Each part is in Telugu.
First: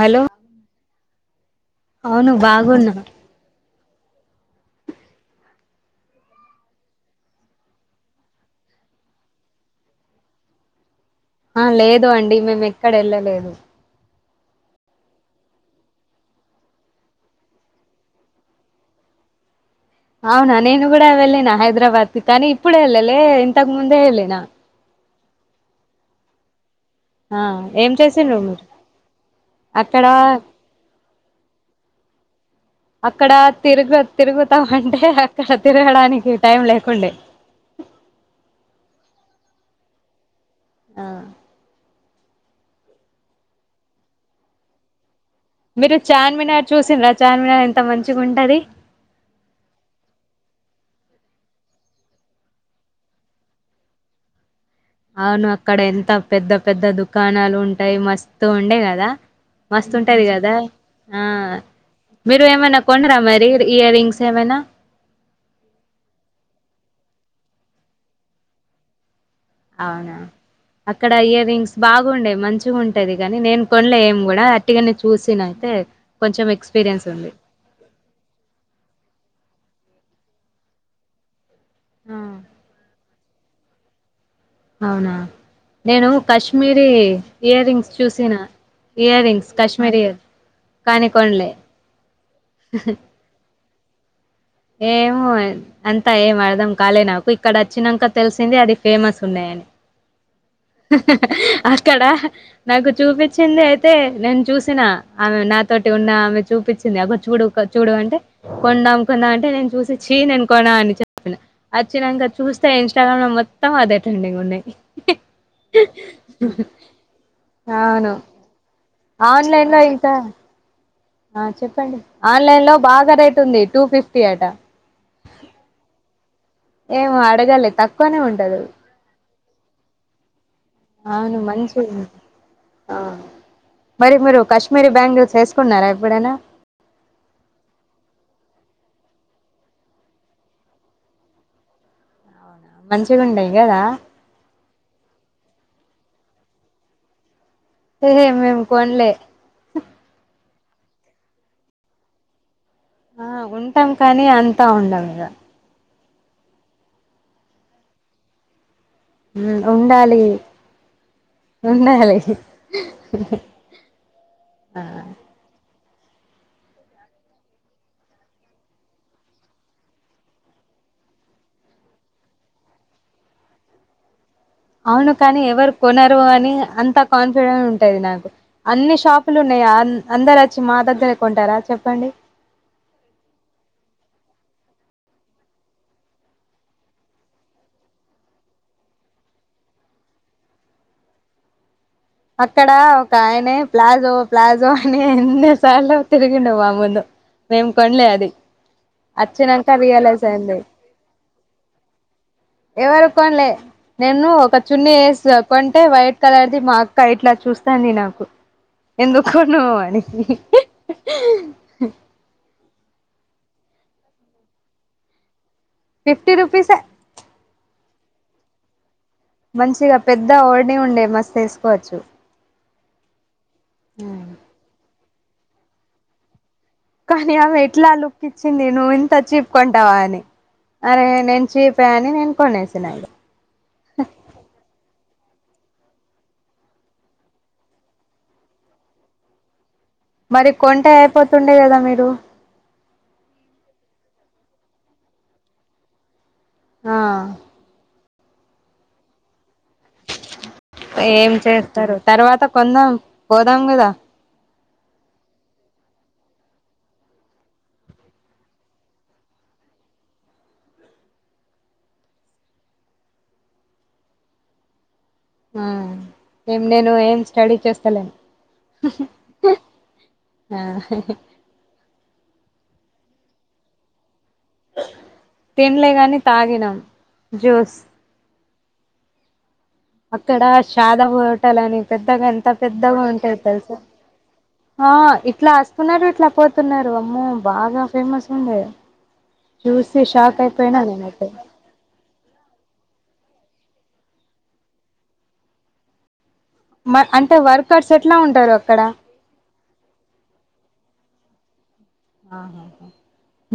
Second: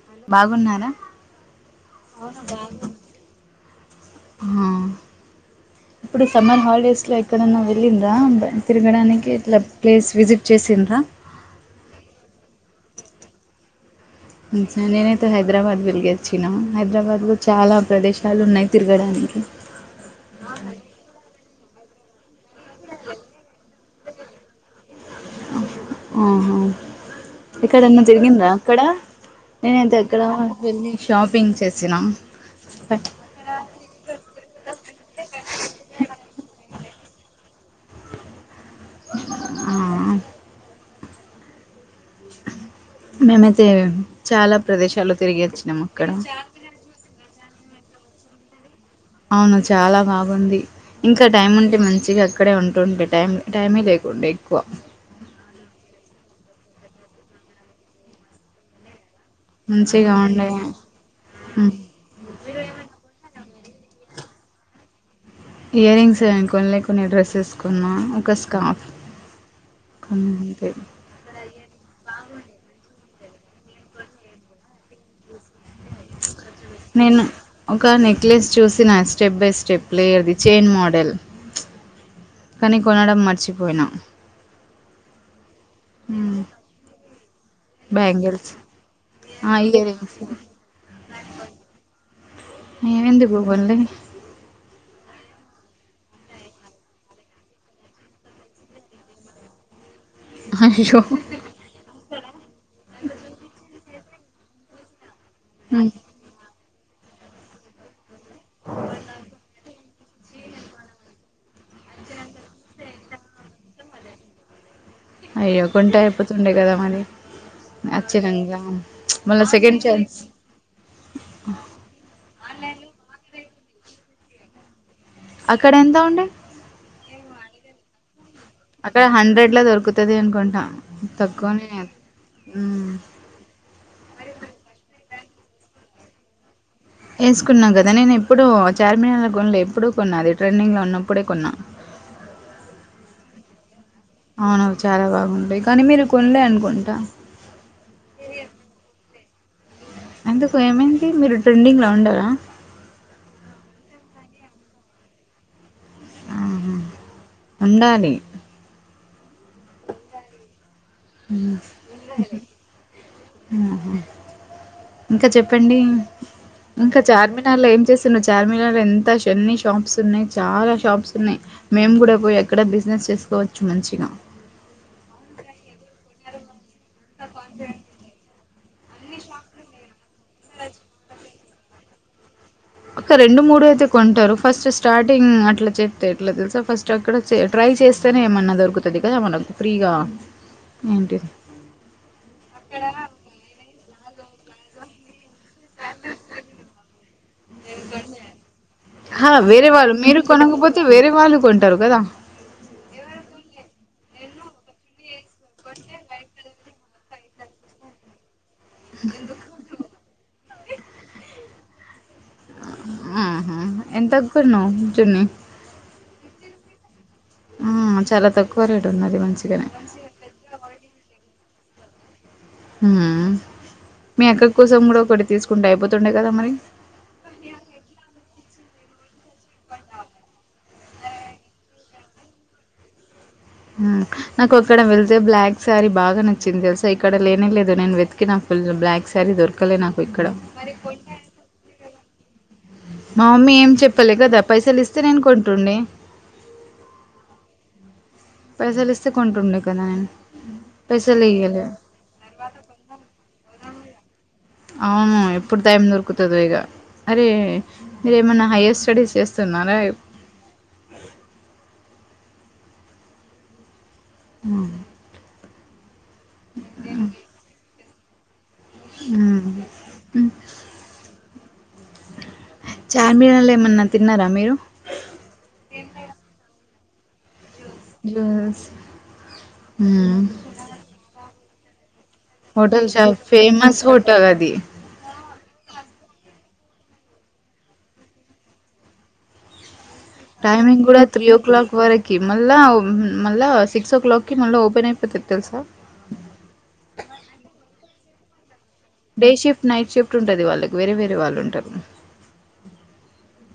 హలో బాగున్నారా అవును బాగున్నా ఇప్పుడు సమ్మర్ హాలిడేస్ లో ఎక్కడన్నా వెళ్ళింద్రా తిరగడానికి ఇట్లా ప్లేస్ విజిట్ చేసింద్రా ఆ లేదు అండి మేము ఎక్కడ వెళ్ళలేదు సార్ నేనైతే హైదరాబాద్ వెరిగి వచ్చినాను హైదరాబాద్లో చాలా ప్రదేశాలు ఉన్నాయి తిరగడానికి అవునా నేను కూడాడా అవళ్ళనా హైదరాబాద్కిి కానీ ఇప్పుడు వెళ్లే ఇంతగ్ ముందే వెళ్ళ నా ఆహా ఆ ఏం ఎక్కడన్నా చేసిండ్ర తిరిగిందా మీరు అక్కడ నేనైతే అక్కడ వెళ్ళి షాపింగ్ చేసినాం అక్కడ తిరుగు తిరుగుతామ అంటే అక్కడ తిరగడానికి టైం లేకుండే ఆ ఆ మేమైతే చాలా ప్రదేశాలు తిరిగి వచ్చినాం మీరు అక్కడ చార్మినార్ చూసిన రా చా ఎంత మంచిగ ఉంటది అవును చాలా బాగుంది. ఇంకా టైం ఉంటే, మంచిగా అక్కడే ఉంటుంటే, టైం టైమే లేకుండా ఎక్కువ. అవును అక్కడ ఎంత పెద్ద, పెద్ద దుకాణాలు ఉంటాయి. మస్తు ఉండే కదా. మంచిగా మస్తుంటది ఉండే కదా ఆ హ్మ్. మీరు ఏమనా కొనరా మరి. ఇయర్ రింగ్స్ ఏవైనా ఇయర్ రింగ్స్ ఏం కొనలే. కొన్ని డ్రెస్సెస్ కొన్నా. ఒక స్కార్ఫ్. అవునా కొన్నా అంతే అక్కడ ఇయర్ రింగ్స్ బాగుండేయి మంచిగా ఉం అది కాని నేను కొనలే ఏం కూడా అట్టిగానే చూసిన అయితే కొంచెం ఎక్స్పీరియన్స్ నేను ఉంది ఒక నెక్లెస్ చూసిన స్టెప్ బై స్టెప్ లేదు చైన్ మోడల్ ఆ! కానీ కొనడం మట్ చ్చిపోయిన అవునా నేను కాశ్మీరీ ఇయర్ రింగ్స్ చూసిన బ్యాంగిల్స్ ఇయర్ రింగ్స్ ఆ ఇయర్ కాశ్మీరీ రింగ్స్ కాని కొనలే ఎందుకు కొనలే ఏమో అంతా ఏం అర్ధం కాలే, నాకు ఇక్కడ వచ్చినం క తెలిసింది. అది ఫేమస్ ఉన్నాయని. అయ్యో అక్కడ నాకు చూపించింది అయితే నేను చూసిన ఆమె హ్మ్. నాతోటి ఉన్న ఆమె చూపించి అబ కొ చూడు చూడు అంటే కొండ అంకున అంటే చూసి చ్చి నేను కొన అని చెప్పిన వచ్చినాంక చూస్తే, ఇన్స్టాగ్రామ్ లో మొత్తం అదే ట్రెండింగ్ ఉన్నాయి. అయ్యో కొంట అయిపోతుండే కదా మరి అవును నచ్చినంక ఆన్లైన్ లో అయితా ఆ చెప్పండి ఆన్లైన్ లో బాగా రేటు ఉంది. టూ ఫిఫ్టీ అటా అక్కడ ఎంత ఉం ఏమో అడగలే తక్కువనే ఉంటు అక్కడ హండ్రెడ్ ఇట్లా దొరుకుతది అనుకుంటా అవును తక్కువనే మంచి మ్మ్ ఆ మరి మీరు కాశ్మీరి బ్యాంగిల్స్ చేసుకున్నారా ఎప్పుడైనా వేసుకున్నా కదా నేను ఎప్పుడూ చార్మినార్ కొనలే, ఎప్పుడూ కొన్నా అది ట్రెండింగ్ లో ఉన్నప్పుడే కొన్నా. మంచిగుండయి కదా అవును చాలా బాగుంటాయి కానీ మీరు కొనలే అనుకుంటా ఏ మేం కోనలే ఎందుకు ఏమైంది మీరు ట్రెండింగ్లో ఉండర ఆ ఉంటాం కానీ అంతా ఉండం ఇగ ఆహా ఉండాలి ఉండాలి ఉండాలి ఇంక చెప్పండి ఇంకా చార్మినార్ లో ఏం చేస్తున్నా చార్మిగార్ లో ఎంత ఎన్ని షాప్స్ ఉన్నాయి చాలా షాప్స్ ఉన్నాయి మేము కూడ పోయి ఎక్కడ బిజినెస్ చేసుకోవచ్చు మంచిగా అవును కానీ ఎవరు కొనరు అని అంత కాన్ఫిడెంట్ ఉంటది నాకు. అన్ని షాపులు ఉన్నాయి అందరు వచ్చి మా దగ్గరే కొంటారా చెప్పండి? ఒక రెండు మూడు అయితె కొంటరు ఫస్ట్ స్టార్టింగ్ అట్లా చెప్తే ఎట్లా తెలుసా ఫస్ట్ అక్కడ చే ట్రై చేస్తేనే ఏమన్నా దొరుకుతుంది కదా మనకు ఫ్రీగా ఏంటిది అక్కడ ఒక ఆయనె ప్లాజో ప్లాజో అనే అన్ని సార్లు తిరిగిండు మా ముందు మేము కొనలే అది అహా! వచ్చినంక వేరే వాళ్ళు మీరు రియలైజ్ అయింది కొనకపోతే వేరే వాళ్ళు కొంటారు కదా! ఎవరు కొనలే నేను ఒక చున్నీ వేసి కొంటే వైట్ కలర్ది మాక్ క్క ఇట్ల చూస్తాంది నాకు ఎందుకొనవు అని ఆహహ ఎంతకొన్నావు చున్నీ ఫిఫ్టీ రుపీస్ ఎ ఆ చాలా తక్కువ రేట్ ఉన్నది మంచిగనే. మంచిగ పెద్ద ఓని ఉండే మస్తేస్ కోచ్చు ఉమ్ మీ అక్క కోసం కూడ ఓటి తీసుకుంటె అయిపోతుండె కదా మరి కానీ ఆమె ఎట్లా లుక్ ఇచ్చింది నువ్వు ఇంత చీప్ కొంటావా అని అరే నేను చీప అని నేను కొనేసినా ఇగ హు నాకు అక్కడ వెళ్తే బ్లాక్ శారీ బాగా నచ్చింది తెలుసా ఇక్కడ లేనె లేదు నేను వెతికినా ఫుల్ బ్లాక్ శారీ దొరకలే నాకు ఇక్కడ. మరి కొంటె అయిపోతుండె కదా మీరు మా మమ్మీ ఏం చెప్పలే కదా పైసలు ఇస్తే నేను కొంటుండె ఆ పైసలు ఇస్తే కొంటుండె ఏం చేస్తారు తర్వాత కొందాం పోదాం కదా అవును ఎప్పుడు టైం దొరుకుతదొ ఇగ అరే మీరేమన్నా హైయర్ స్టడీస్ చేస్తున్నారా ఇప్ ఆ ఆ ఏం నేను ఏం స్టడీ చేస్తలేను హ చార్మినలో ఏమన్నా తిన్నారా మీరు తినలే గాని తాగినం జోస్ జ్యూస్ మ్మ్. అక్కడ శాదా టల్ అనేసి పెద్దగా ఎంత హోటల్ పెద్దగా చాలా ఉంటేది తెలుసా ఫేమస్ హోటల్ అది ఇట్లా వస్తున్నారు ఇట్లా పోతున్నారు అమ్మో బాగా ఫేమస్ ఉండే చూసి షాక్ అయిపోయినా టైమింగ్ కూడా త్రీ నేనైతే ఓ క్లాక్ వరకి మళ్ళా మళ్ళ సిక్స్ ఓ క్లాక్కిి మళ్ళా ఓపెన్ అయిపోతది తెలుసా అంటే వర్కర్స్ ఎట్లా ఉంటారు అక్కడ బేషిఫ నైట్ షిఫ్ట్ ఉంటది వాళ్ళకు వేరేరే వాళ్ళుంటారు హ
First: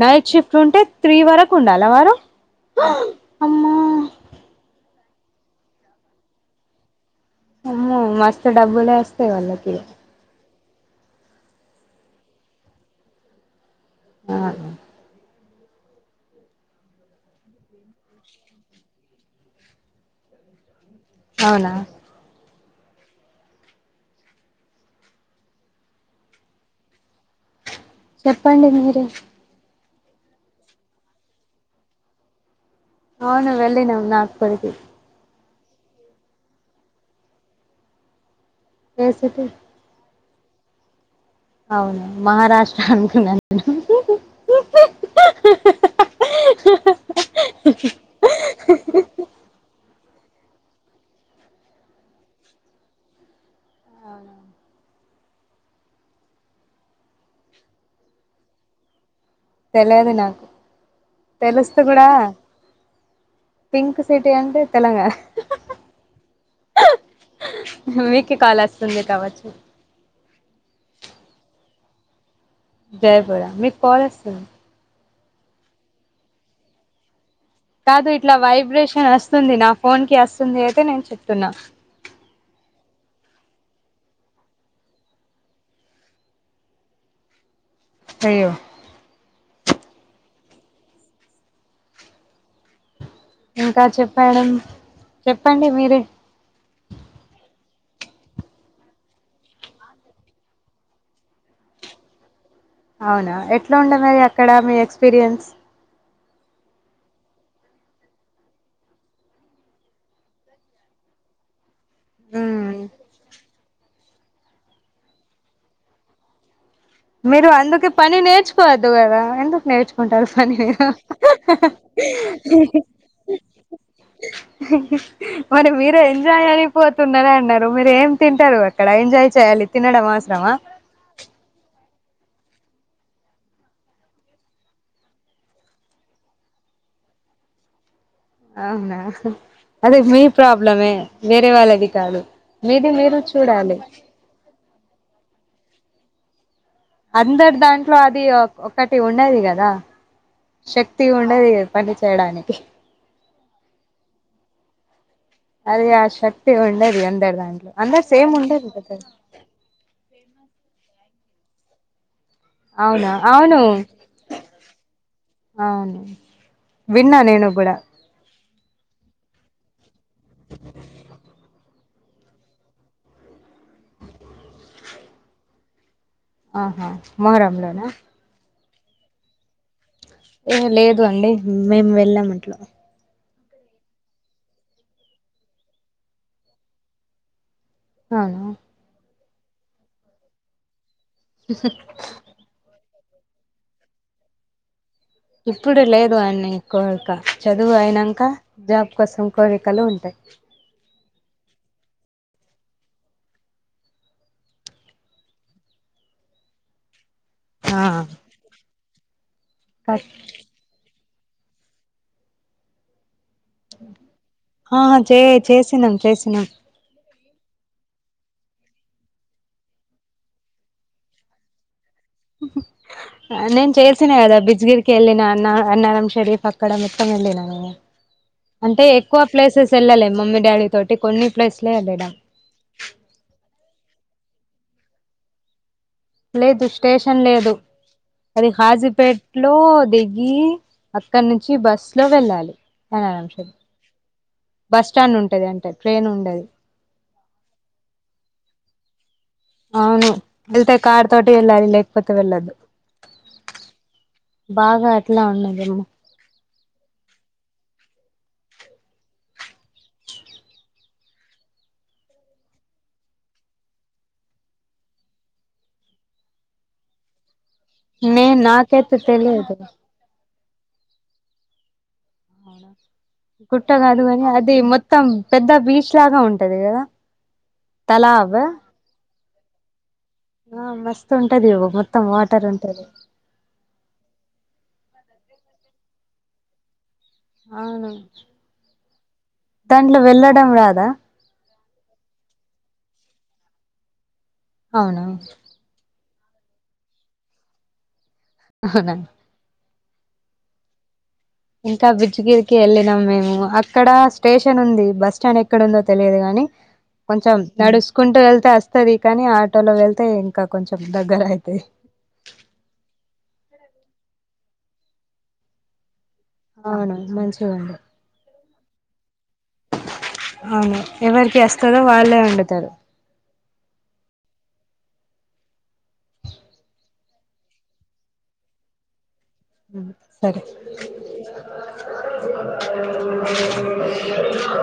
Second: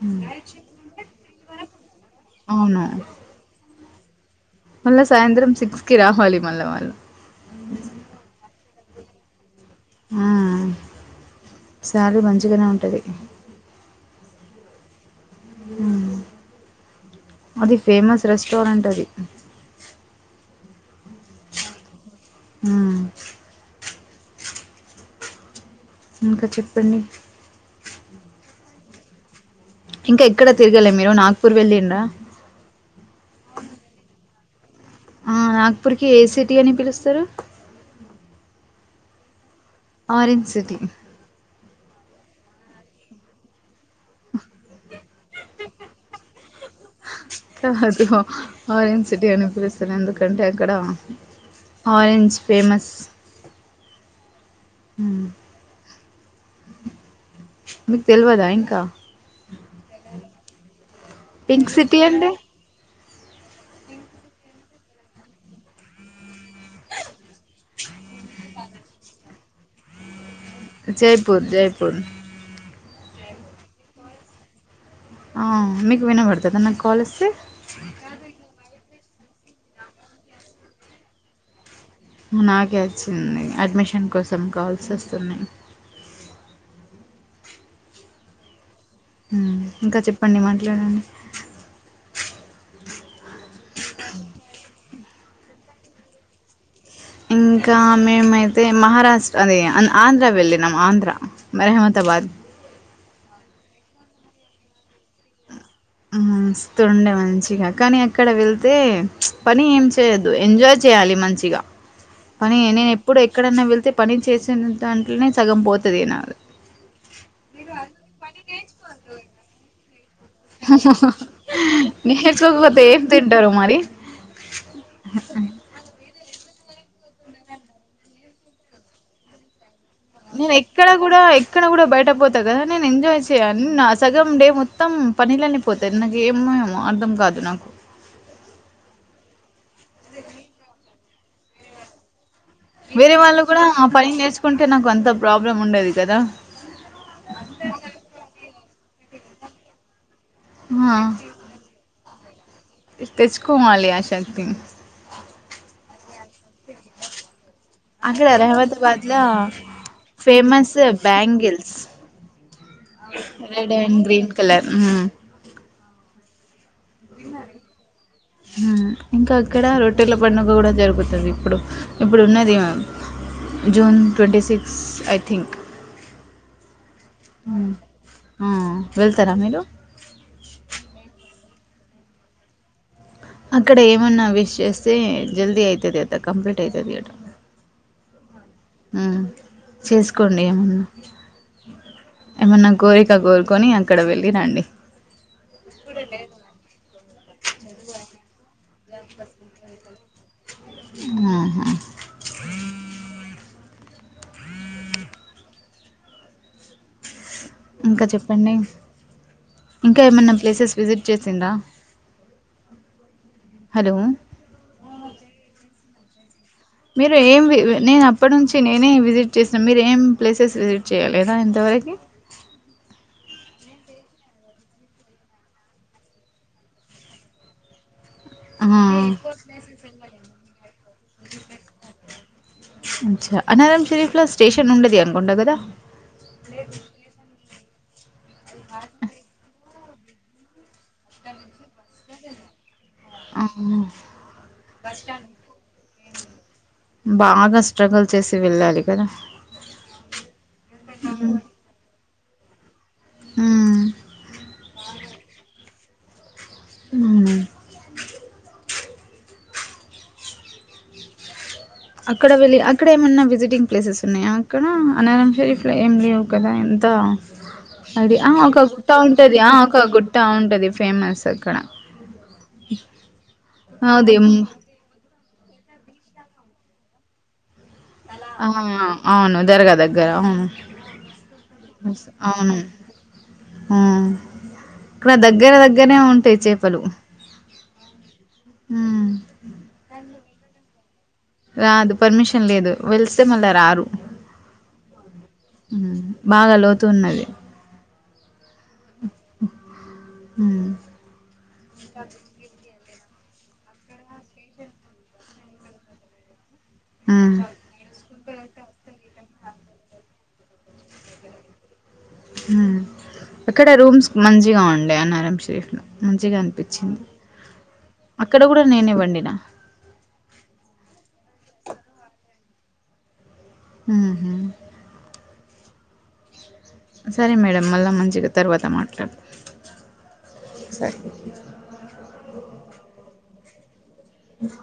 నైట్ షిఫ్ట్ ఉంటే త్రీ వరకు ఉండాలా వారు అవును హా అమ్మా మళ్ళా సాయంత్రం సిక్స్ కి రావాలి మళ్ళా వాళ్ళు అమ్మో మస్తు డబ్బులే వస్తేయి వాళ్ళకి ఆ శాలరీ మంచిగానే ఉంటది ఆ అది ఫేమస్ రెస్టారెంట్ అది అవునా మ్మ్ ఇంకా చెప్పండి చెప్పండి మీరు ఇంకా ఎక్కడ తిరగలే మీరు నాగ్పూర్ వెళ్ళిడా అవును వెళ్ళినమ్ నా పురికి ఆ నాగ్పూర్కి ఏ సిటీ అని పిలుస్తారు ఏ సిటీ ఆరెంజ్ సిటీ అవును మహారాష్ట్ర అనుకున్న నిను కాదు ఆరెంజ్ సిటీ అనిపిలుస్తారు ఎందుకంటే అక్కడ ఆరెంజ్ ఫేమస్ మీకు తెలివదా ఇంకా తెలిదు నాకు పింక్ తెలుస్తే సిటీ కూడా అంటే పింక్ సిటీ అంటే తెలంగాణ మీకు కాాల్ వస్తుంది కావచ్చు జయపుర్ జయపుర్ జయపుర మీకు కాల్ వస్తుంది ఆ మీకు వినబడుతుందిా నాకు కాల్ వస్తే కాదు ఇట్లా వైబ్రేషన్ వస్తుంది నా ఫోన్ కి వస్తుంది అయితే నేను చెప్తున్నా నాకే వచ్చింది అడ్మిషన్ కోసం కాల్స్ వస్తున్నాయి అయ్యో ఇంకా చెప్పండి మాట్లాడండి ఇంకా చెప్పడం చెప్పండి మీరే ఇంకా మేమైతే మహారాష్ట్ర అదే ఆంధ్ర వెళ్ళినాము ఆంధ్ర మ రెహమతాబాద్ అవునా ఎట్లా ఉండె మరి అక్కడ మీ ఎక్స్పీరియన్స్ హ్మ్ మస్తుండే మంచిగా కానీ అక్కడ వెళ్తే పని ఏం చేయద్దు ఎంజాయ్ చేయాలి మంచిగా కానీ మ్మ్ నేను ఎప్పుడు ఎక్కడైన్నా వెళ్తే పని చేసిన దాంట్లోనే సగం పోతది నాది మీరు అందుకే పని నేర్చుకోవద్దు కదా ఎందుకు నేర్చుకో కుంటారు పని నేర్చుకోకపోతే ఏం తింటారు మరి మరి మీరే ఎంజాయ్ అని పోతున్నార అన్నారు మీరు ఏం తింటారు అక్కడ ఎంజాయ్ చేయాలి తినడం నేను అవసరమా ఎక్కడ కూడా ఎక్కడ కూడా బయట పోతా కదా నేను ఎంజాయ్ చేయాలి నా సగం డే మొత్తం పనిలోనే పోతాది నాక ఏం మాయమో అర్థం కాదు నాకు అవునా అది మీ ప్రాబ్లమే వేరే వాళ్ళది కాదు మీది వేరే మీరు వాళ్ళు కూడా చూడాలి ఆ పని నేర్చుకుంటే నాకు అంత ప్రాబ్లం ఉండదు కదా తే ఉన్నది కదా శక్తి ఉండది పని తేడానికి తెచ్చుకో మాలియాసా తంగ్ [unintelligible] ఈరోజు ఉండదు అందరు దాంట్లో అందరు అక్కడ సేమ్ ఉండదు రహమతాబాద్ కొత్తది లో ఫేమస్ బ్యాంగిల్స్ అవును రెడ్ అండ్ గ్రీన్ కలర్ మ్మ్ అవును విన్నా నేను కూడా ఆ ఇంకా అక్కడ రొట్టెల పండుగ కూడా జరుగుతుంది ఇప్పుడు ఇప్పుడు ఉన్నది ఇగ June twenty six I think ఆహా మొహరం హ్మ్. లోనా ఆ వెళ్తారా మీరు ఏ లేదు అండి మేము వెళ్ళాం అట్లా అక్కడ ఏమన్నా విష్ చేస్తే జల్దీ అయితది అద కంప్లీట్ అవుతది [unintelligible] అవును ఆ చేసుకోండి ఏమన్నా ఏమన్న కూర ఇంకా కోరుకొని అక్కడ వెళ్ళిరండి ఇప్పుడు లేదు అన్ని కోరిక చదువు అయినాంక జాబ్ కోసం కోరికలు ఉంటాయి ఆహా ఆ ఇంకా చెప్పండి ఇంకా ఏమన్నా ప్లేసెస్ విజిట్ వచ్చేసింద హా చే చే సినం చేసినం మీరు ఏం వి ఆ నేను అప్పటి నుంచి నేనే విజిట్ చేస్తన్న మీరు ఏం ప్లేసెస్ విజిట్ చేయాలి కదా ఇంతవరకి ఆ నేను చేస్సేనే కదా బజ్గిరికి వెళ్ళిన అన్న అన్నార షరీఫ్ అక్కడ మెత్తం వెళ్ళిన నేను ఆ అంటే ఎక్కువ ప్లేసెస్ వెళ్ళలే మమ్మీ డాడీ తోటి కొన్ని ప్లేస్లే వెళ్ళినం [unintelligible] ఉండదు ఇగ అనుకుంటా కదా లేదు స్టేషన్ లేదు అది కాజీపేట లో దిగి అక్కడ నుంచి బస్ లో వెళ్ళాలి అన్నారం షరీఫ్ ఆహా బస్ స్టాండ్ ఉంటది అంటే ట్రైన్ ఉండది బాగా స్ట్రగుల్ చేసి వెళ్ళాలి [unintelligible] అవును వెళ్తే కార్ తోటి వెళ్ళాలి లేకపోతే క వెళ్ళదు హ్మ్ బాగా అట్లా ఉన్నదేమో అవున అక్కడ వెళ్ళి అక్కడ ఏమన్నా విజిటింగ్ ప్లేసెస్ ఉన్నాయా అక్కడ అనరం షరీఫ్లో ఏం లేవు కదా ఎంత అది నే ఆ ఒక గుట్ట నాకైతే ఉంటది ఆ తెలియదు ఒక గుట్ట ఉంటది ఫేమస్ అక్కడ గుట్ట కాదు కానీ అది మొత్తం పెద్ద బీచ్ లాగా ఉంటది కదా తలావా ఆ అవును జరగదద్ ఆ మస్తు ఉంటది మొత్తం ఎస్ వాటర్ అవును ఉంటది ఆ ఇక్కడ దగ్గర దగ్గరనే ఉంటాయి చేపలు అవును హ్మ్ దాంట్లో వెళ్ళడం రాదా రాదు పర్మిషన్ లేదు వెళ్ళొస్తే మళ్ళా రారు అవునా హ్మ్ బాగా లోతు ఉన్నది హవునండి మ్మ్ ఇంకా బిజుగిరికి వెళ్ళినం మేము. అక్కడ స్టేషన్ ఉంది. బస్ స్టాండ్ ఎక్కడ ఉందో తెలియదు గాని. కొంచం హ్మ్ నడుసుకుంటూ వెళ్తే వస్తది కానీ ఆటోలో వెళ్తే ఇంకా కొంచెం దగ్గర అయితది. అక్కడ రూమ్స్ మంచిగా ఉండే అన్నారం షేపులో మంచిగా అవును అనిపించింది మంచిగా ఉంది అక్ అక్కడ కూడా నేనే వండిన. అవును ఎవరికి వస్తదో వాళ్ళే వండుతారు. ఉమ్ ఉమ్ సరే మేడం మళ్ళా మంచిగా తర్వాత మాట్లాడుత సరే ఉమ్